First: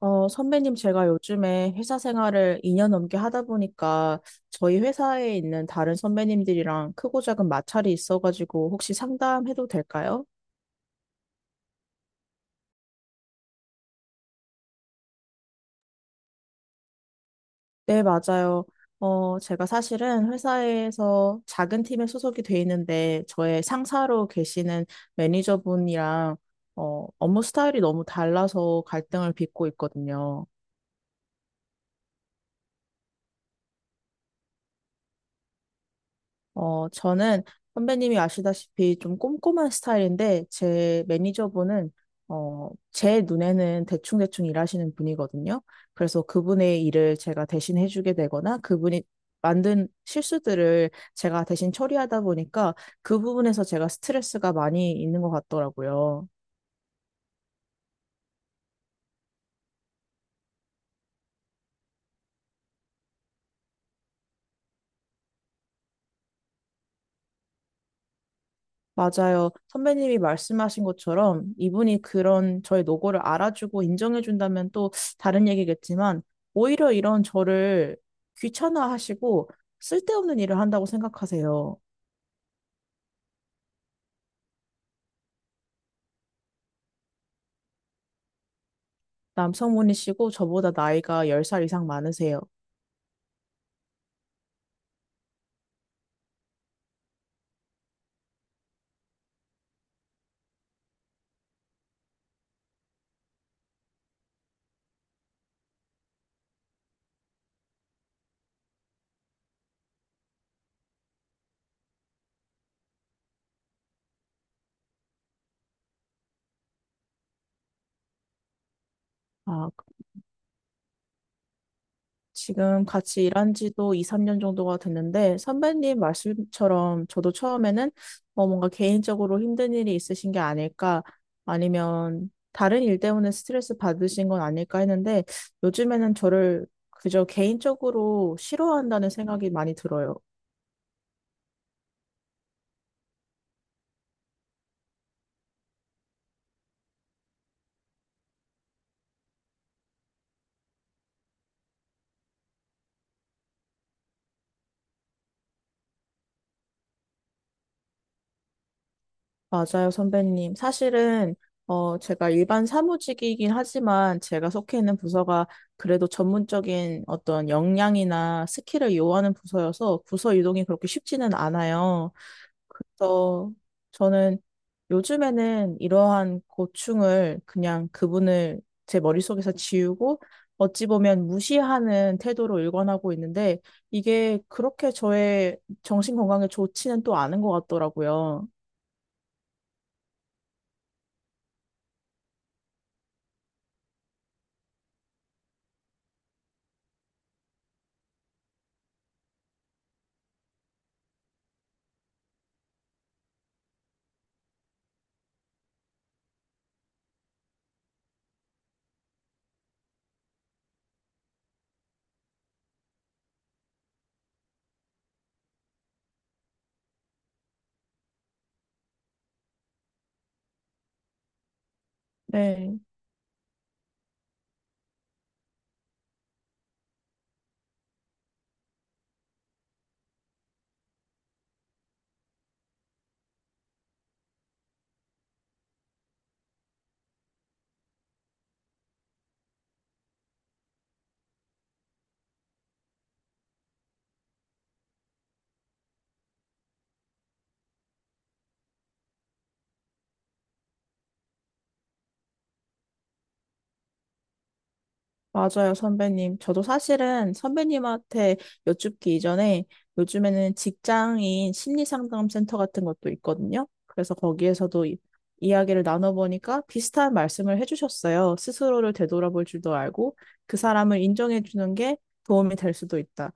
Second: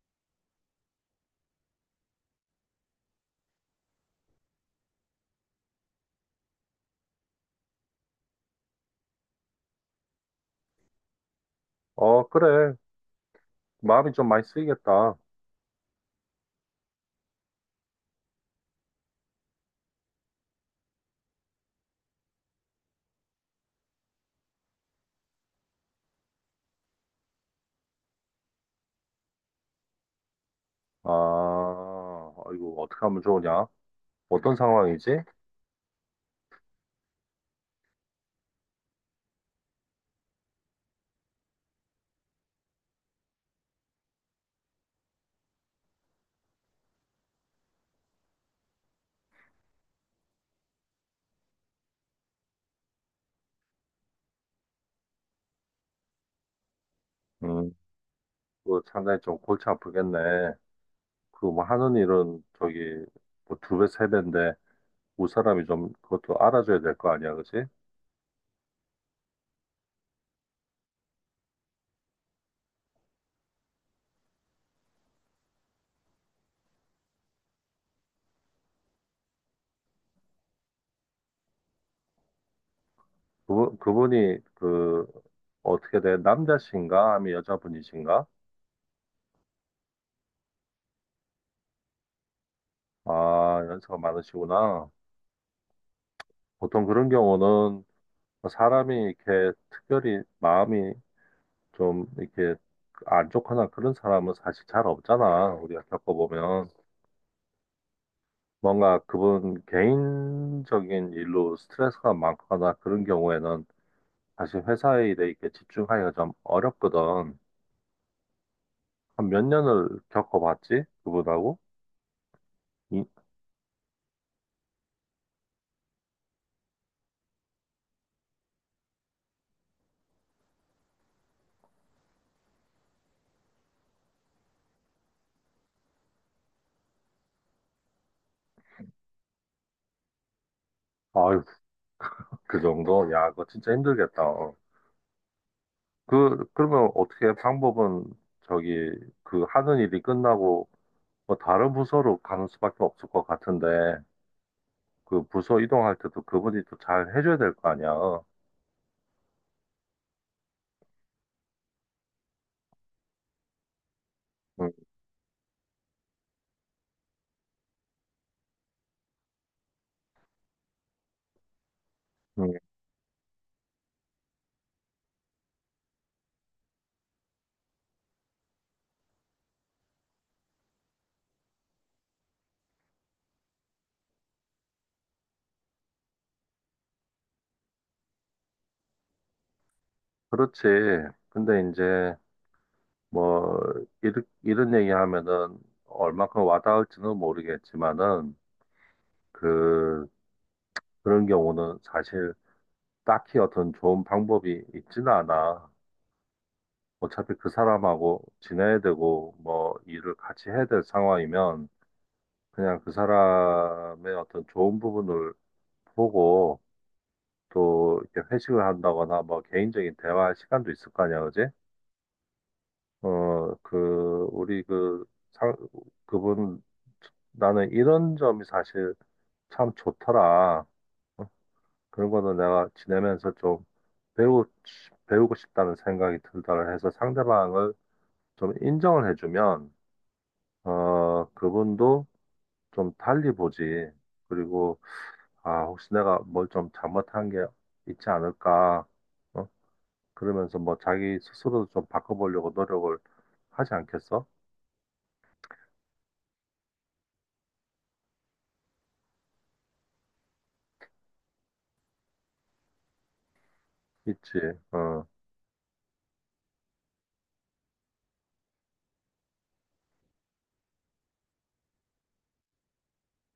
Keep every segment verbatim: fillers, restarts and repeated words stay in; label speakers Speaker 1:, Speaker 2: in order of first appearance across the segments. Speaker 1: 어, 선배님, 제가 요즘에 회사 생활을 이 년 넘게 하다 보니까 저희 회사에 있는 다른 선배님들이랑 크고 작은 마찰이 있어가지고 혹시 상담해도 될까요?
Speaker 2: 어, 그래. 마음이 좀 많이 쓰이겠다.
Speaker 1: 네, 맞아요. 어, 제가 사실은 회사에서 작은 팀에 소속이 돼 있는데 저의 상사로 계시는 매니저분이랑 어, 업무 스타일이 너무 달라서 갈등을 빚고 있거든요.
Speaker 2: 아, 이거 어떻게 하면 좋으냐? 어떤 상황이지?
Speaker 1: 어, 저는 선배님이 아시다시피 좀 꼼꼼한 스타일인데, 제 매니저분은, 어, 제 눈에는 대충대충 일하시는 분이거든요. 그래서 그분의 일을 제가 대신 해주게 되거나, 그분이 만든 실수들을 제가 대신 처리하다 보니까, 그 부분에서 제가 스트레스가 많이 있는 것 같더라고요.
Speaker 2: 음, 그 상당히 좀 골치 아프겠네. 그 뭐 하는 일은 저기 뭐 두 배, 세 배인데 우 사람이 좀 그것도 알아줘야 될 거 아니야, 그치?
Speaker 1: 맞아요. 선배님이 말씀하신 것처럼 이분이 그런 저의 노고를 알아주고 인정해준다면 또 다른 얘기겠지만 오히려 이런 저를 귀찮아하시고 쓸데없는 일을 한다고 생각하세요.
Speaker 2: 그분, 그분이 그 어떻게 돼? 남자신가? 아니면 여자분이신가?
Speaker 1: 남성분이시고 저보다 나이가 열 살 이상 많으세요.
Speaker 2: 아, 연세가 많으시구나. 보통 그런 경우는 뭐 사람이 이렇게 특별히 마음이 좀 이렇게 안좋거나 그런 사람은 사실 잘 없잖아. 우리가 겪어보면. 뭔가 그분 개인적인 일로 스트레스가 많거나 그런 경우에는 사실 회사 일에 이렇게 집중하기가 좀 어렵거든. 한 몇
Speaker 1: 아,
Speaker 2: 년을 겪어봤지? 그분하고?
Speaker 1: 지금
Speaker 2: 이,
Speaker 1: 같이 일한 지도 이, 삼 년 정도가 됐는데, 선배님 말씀처럼 저도 처음에는 어, 뭔가 개인적으로 힘든 일이 있으신 게 아닐까, 아니면 다른 일 때문에 스트레스 받으신 건 아닐까 했는데, 요즘에는 저를 그저 개인적으로 싫어한다는 생각이 많이 들어요.
Speaker 2: 아유, 그 정도? 야, 그거 진짜 힘들겠다. 그, 그러면 어떻게 방법은 저기, 그 하는 일이 끝나고 뭐 다른 부서로 가는 수밖에 없을 것 같은데. 그 부서 이동할 때도 그분이 또 잘 해줘야 될 거 아니야.
Speaker 1: 맞아요, 선배님. 사실은, 어, 제가 일반 사무직이긴 하지만 제가
Speaker 2: 응,
Speaker 1: 속해 있는 부서가 그래도 전문적인 어떤 역량이나 스킬을 요하는 부서여서 부서 이동이 그렇게 쉽지는 않아요.
Speaker 2: 응.
Speaker 1: 그래서 저는 요즘에는 이러한 고충을 그냥 그분을 제 머릿속에서 지우고 어찌 보면 무시하는 태도로 일관하고 있는데 이게 그렇게 저의 정신 건강에 좋지는 또 않은 것 같더라고요.
Speaker 2: 그렇지. 근데 이제 뭐 이르, 이런 얘기하면은 얼마큼 와닿을지는 모르겠지만은 그 그런 경우는 사실 딱히 어떤 좋은 방법이 있지는 않아. 어차피 그 사람하고 지내야 되고 뭐 일을 같이 해야 될 상황이면 그냥 그 사람의 어떤 좋은 부분을 보고 또 이렇게 회식을 한다거나 뭐 개인적인 대화 시간도 있을 거 아니야, 그지?
Speaker 1: 네.
Speaker 2: 어, 그 우리 그 상, 그분 나는 이런 점이 사실 참 좋더라. 어, 그런 거는 내가 지내면서 좀 배우고 싶- 배우고 싶다는 생각이 들다를 해서 상대방을 좀 인정을 해주면 어, 그분도 좀 달리 보지. 그리고 아, 혹시 내가 뭘 좀 잘못한 게 있지 않을까? 어? 그러면서 뭐 자기 스스로도 좀 바꿔보려고 노력을 하지 않겠어?
Speaker 1: 맞아요, 선배님. 저도 사실은 선배님한테 여쭙기 이전에 요즘에는 직장인 심리상담센터 같은 것도 있거든요. 그래서
Speaker 2: 있지.
Speaker 1: 거기에서도 이,
Speaker 2: 어,
Speaker 1: 이야기를 나눠보니까 비슷한 말씀을 해주셨어요. 스스로를 되돌아볼 줄도 알고 그 사람을 인정해주는 게 도움이 될 수도 있다.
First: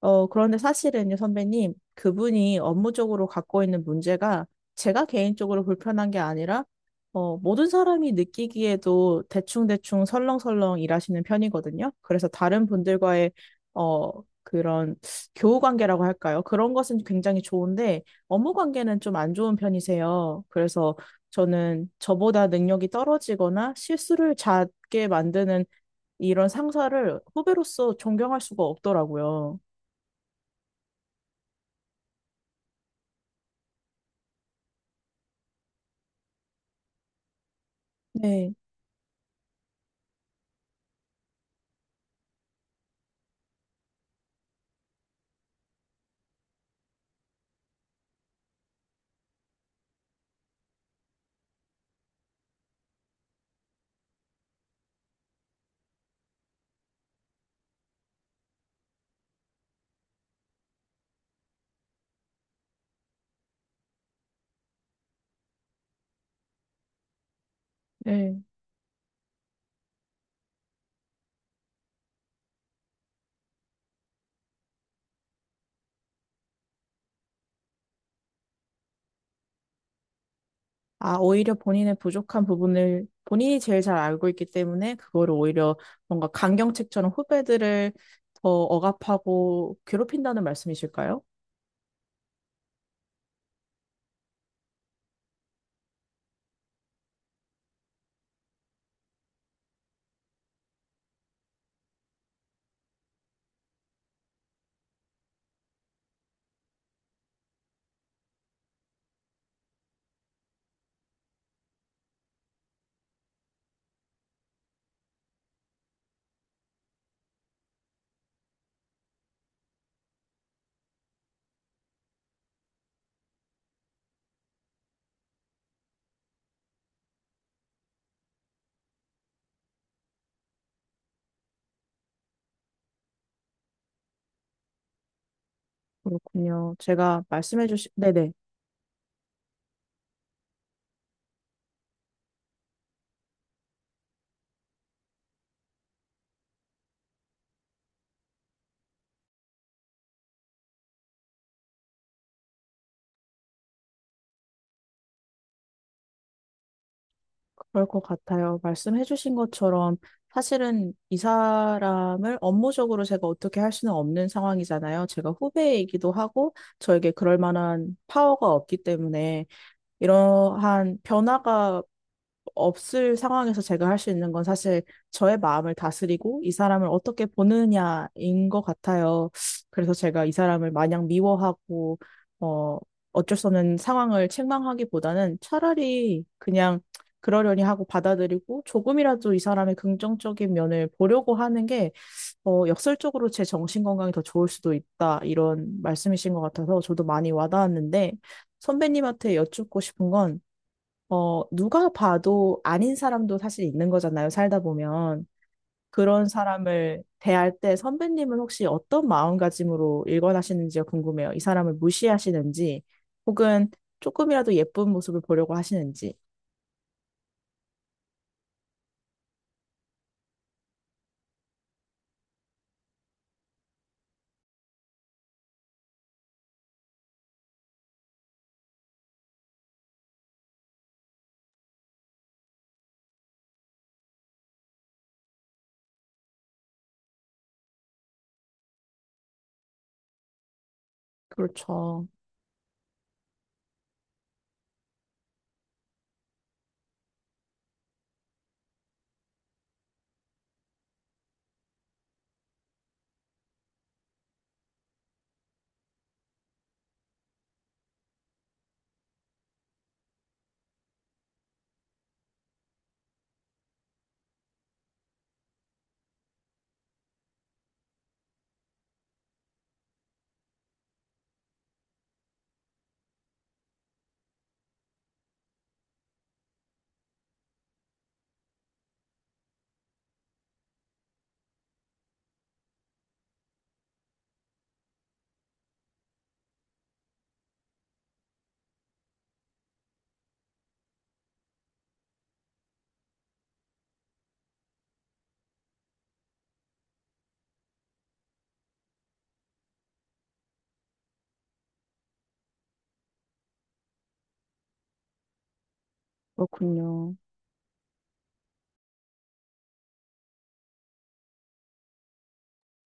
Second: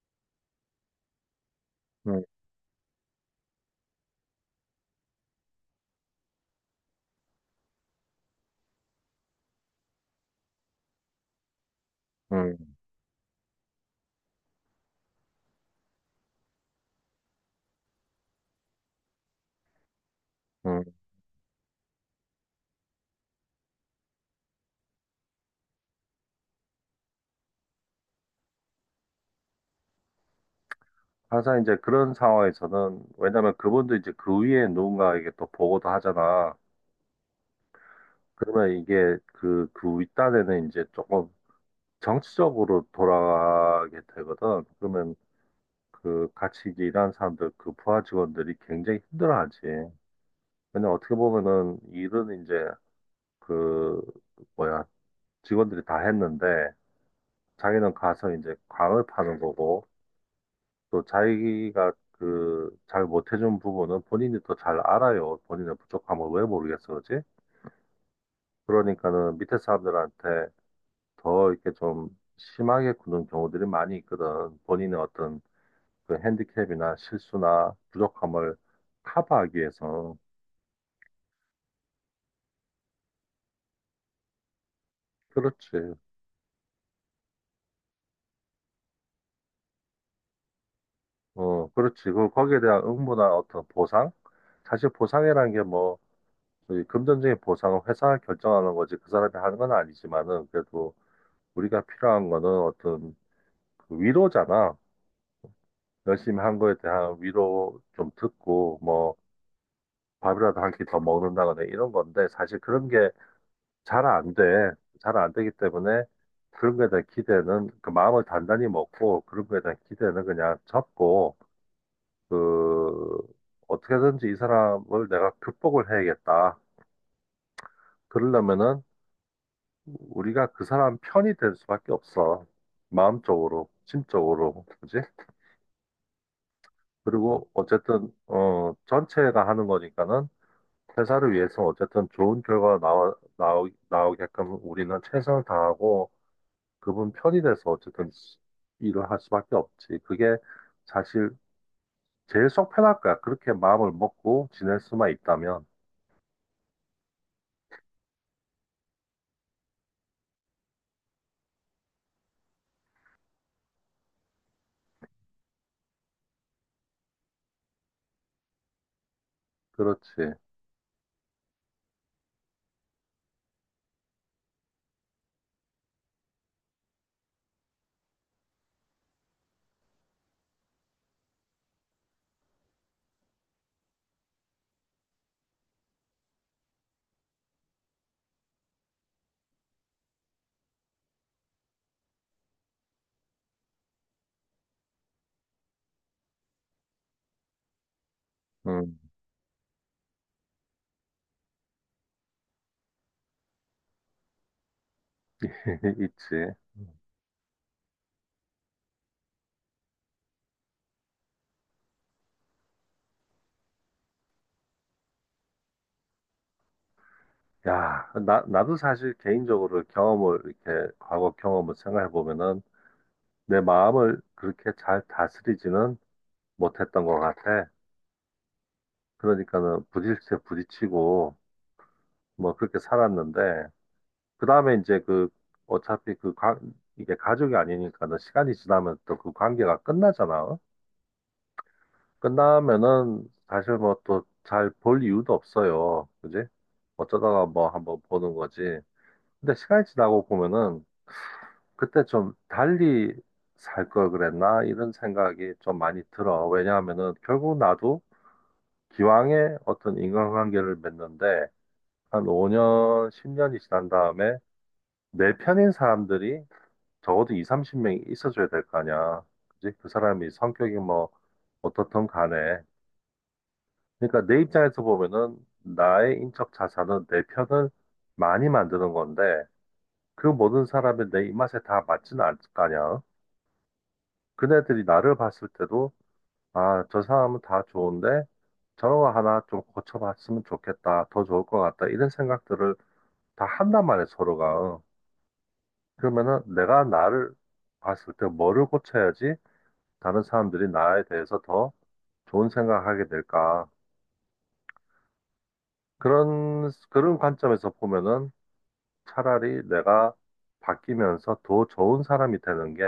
Speaker 1: 어, 그런데 사실은요, 선배님,
Speaker 2: 음,
Speaker 1: 그분이 업무적으로 갖고 있는 문제가 제가 개인적으로 불편한 게 아니라, 어, 모든 사람이 느끼기에도 대충대충 설렁설렁 일하시는 편이거든요. 그래서 다른
Speaker 2: 음,
Speaker 1: 분들과의, 어, 그런 교우 관계라고 할까요? 그런 것은 굉장히 좋은데, 업무 관계는 좀 안 좋은 편이세요.
Speaker 2: 음.
Speaker 1: 그래서 저는 저보다 능력이 떨어지거나 실수를 잦게 만드는 이런 상사를 후배로서 존경할 수가 없더라고요.
Speaker 2: 항상 이제 그런 상황에서는 왜냐면 그분도 이제 그 위에 누군가에게 또 보고도 하잖아.
Speaker 1: 네.
Speaker 2: 그러면 이게 그, 그 윗단에는 이제 조금 정치적으로 돌아가게 되거든. 그러면 그 같이 이제 일하는 사람들, 그 부하 직원들이 굉장히 힘들어하지. 왜냐면 어떻게 보면은 일은 이제 그 뭐야 직원들이 다 했는데 자기는 가서 이제 광을 파는 거고, 또 자기가 그 잘 못해준 부분은 본인이 또 잘 알아요. 본인의 부족함을 왜 모르겠어, 그지?
Speaker 1: 네.
Speaker 2: 그러니까는 밑에 사람들한테 더 이렇게 좀 심하게 구는 경우들이 많이 있거든. 본인의 어떤 그 핸디캡이나 실수나 부족함을 커버하기 위해서.
Speaker 1: 아, 오히려 본인의 부족한 부분을 본인이 제일 잘 알고 있기 때문에 그거를 오히려
Speaker 2: 그렇지.
Speaker 1: 뭔가 강경책처럼 후배들을 더 억압하고 괴롭힌다는 말씀이실까요?
Speaker 2: 어, 그렇지. 그 거기에 대한 응모나 어떤 보상? 사실 보상이라는 게뭐 저희 금전적인 보상은 회사가 결정하는 거지 그 사람이 하는 건 아니지만은 그래도 우리가 필요한 거는 어떤 그 위로잖아. 열심히 한 거에 대한 위로 좀 듣고 뭐 밥이라도 한 끼 더 먹는다거나 이런 건데 사실 그런 게 잘 안 돼. 잘 안 되기 때문에 그런 거에 대한 기대는 그 마음을 단단히 먹고 그런 거에 대한 기대는 그냥 접고 그 어떻게든지 이 사람을 내가 극복을 해야겠다. 그러려면은 우리가 그 사람 편이 될 수밖에 없어. 마음적으로, 심적으로, 그지?
Speaker 1: 그렇군요. 제가
Speaker 2: 그리고
Speaker 1: 말씀해 주신,
Speaker 2: 어쨌든
Speaker 1: 네네,
Speaker 2: 어 전체가 하는 거니까는 회사를 위해서 어쨌든 좋은 결과가 나와 나오, 나오게끔 우리는 최선을 다하고 그분 편이 돼서 어쨌든 일을 할 수밖에 없지. 그게 사실 제일 속 편할 거야. 그렇게 마음을 먹고 지낼 수만 있다면.
Speaker 1: 그럴 것 같아요. 말씀해 주신 것처럼 사실은 이 사람을 업무적으로 제가 어떻게 할 수는 없는 상황이잖아요. 제가 후배이기도 하고 저에게 그럴 만한 파워가 없기 때문에
Speaker 2: 그렇지.
Speaker 1: 이러한 변화가 없을 상황에서 제가 할 수 있는 건 사실 저의 마음을 다스리고 이 사람을 어떻게 보느냐인 것 같아요. 그래서 제가 이 사람을 마냥 미워하고, 어, 어쩔 수 없는 상황을 책망하기보다는 차라리 그냥 그러려니 하고 받아들이고 조금이라도 이 사람의 긍정적인 면을 보려고 하는 게, 어, 역설적으로 제 정신 건강이 더 좋을 수도 있다. 이런 말씀이신 것 같아서 저도 많이 와닿았는데,
Speaker 2: 음,
Speaker 1: 선배님한테 여쭙고 싶은 건 어, 누가 봐도 아닌 사람도 사실 있는 거잖아요, 살다 보면. 그런
Speaker 2: 있지.
Speaker 1: 사람을 대할 때 선배님은 혹시 어떤 마음가짐으로 일관하시는지가 궁금해요. 이 사람을 무시하시는지, 혹은 조금이라도 예쁜 모습을 보려고 하시는지.
Speaker 2: 야, 나, 나도 사실 개인적으로 경험을, 이렇게, 과거 경험을 생각해 보면은, 내 마음을 그렇게 잘 다스리지는 못했던 것 같아. 그러니까는 부딪혀 부딪히고, 뭐, 그렇게 살았는데, 그 다음에 이제 그, 어차피 그, 가, 이게 가족이 아니니까는 시간이 지나면 또 그 관계가 끝나잖아.
Speaker 1: 그렇죠.
Speaker 2: 끝나면은, 사실 뭐 또 잘 볼 이유도 없어요. 그지? 어쩌다가 뭐 한번 보는 거지. 근데 시간이 지나고 보면은, 그때 좀 달리 살 걸 그랬나? 이런 생각이 좀 많이 들어. 왜냐하면은 결국 나도 기왕에 어떤 인간관계를 맺는데 한 오 년, 십 년이 지난 다음에 내 편인 사람들이 적어도 이십, 삼십 명이 있어줘야 될 거 아니야. 그지? 그 사람이 성격이 뭐 어떻든 간에. 그러니까 내 입장에서 보면은 나의 인적 자산은 내 편을 많이 만드는 건데 그 모든 사람이 내 입맛에 다 맞지는 않을 거 아니야. 그네들이 나를 봤을 때도 아, 저 사람은 다 좋은데 저런 거 하나 좀 고쳐봤으면 좋겠다. 더 좋을 것 같다. 이런 생각들을 다 한단 말이에요, 서로가. 그러면은 내가 나를 봤을 때 뭐를 고쳐야지 다른 사람들이 나에 대해서 더 좋은 생각하게 될까. 그런,
Speaker 1: 그렇군요.
Speaker 2: 그런 관점에서 보면은 차라리 내가 바뀌면서 더 좋은 사람이 되는 게,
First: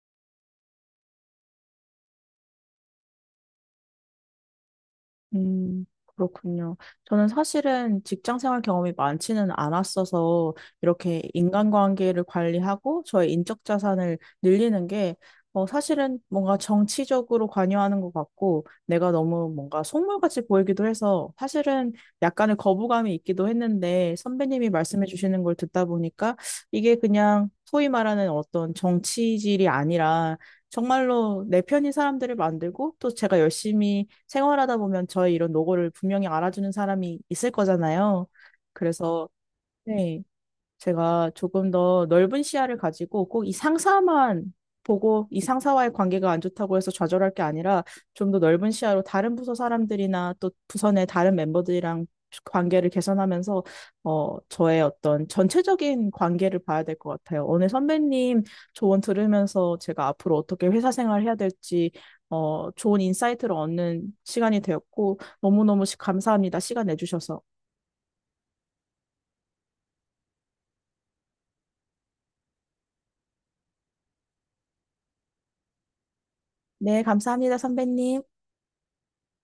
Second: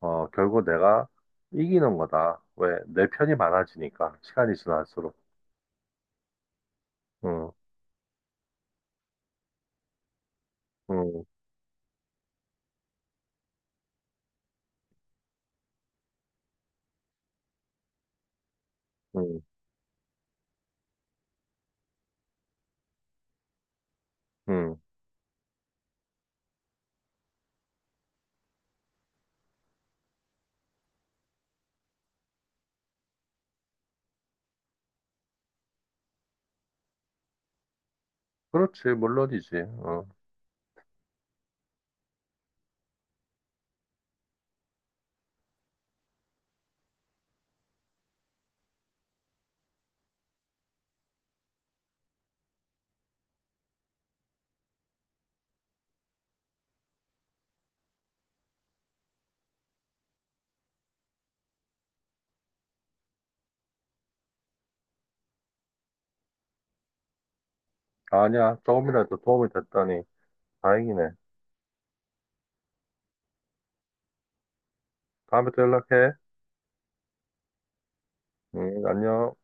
Speaker 2: 어, 결국 내가 이기는 거다. 왜? 내 편이 많아지니까. 시간이 지날수록.
Speaker 1: 음, 그렇군요. 저는
Speaker 2: 응,
Speaker 1: 사실은 직장 생활 경험이 많지는 않았어서 이렇게
Speaker 2: 응,
Speaker 1: 인간관계를 관리하고 저의 인적 자산을 늘리는 게 어, 사실은 뭔가 정치적으로 관여하는 것 같고 내가
Speaker 2: 응,
Speaker 1: 너무 뭔가 속물같이 보이기도 해서 사실은 약간의 거부감이 있기도 했는데 선배님이
Speaker 2: 응.
Speaker 1: 말씀해 주시는 걸 듣다 보니까 이게 그냥 소위 말하는 어떤 정치질이 아니라 정말로 내 편인 사람들을 만들고 또 제가 열심히 생활하다 보면 저의 이런 노고를 분명히 알아주는 사람이 있을 거잖아요.
Speaker 2: 그렇지,
Speaker 1: 그래서
Speaker 2: 물론이지. 어.
Speaker 1: 네, 제가 조금 더 넓은 시야를 가지고 꼭 이 상사만 보고 이 상사와의 관계가 안 좋다고 해서 좌절할 게 아니라 좀 더 넓은 시야로 다른 부서 사람들이나 또 부서 내 다른 멤버들이랑 관계를 개선하면서 어, 저의 어떤 전체적인 관계를 봐야 될 것 같아요. 오늘 선배님 조언 들으면서 제가 앞으로 어떻게 회사 생활을 해야 될지 어, 좋은 인사이트를 얻는 시간이 되었고 너무너무 시- 감사합니다. 시간 내주셔서.
Speaker 2: 아, 아니야, 조금이라도 도움이 됐다니. 다행이네. 다음에 또 연락해.
Speaker 1: 네, 감사합니다, 선배님.
Speaker 2: 응, 안녕.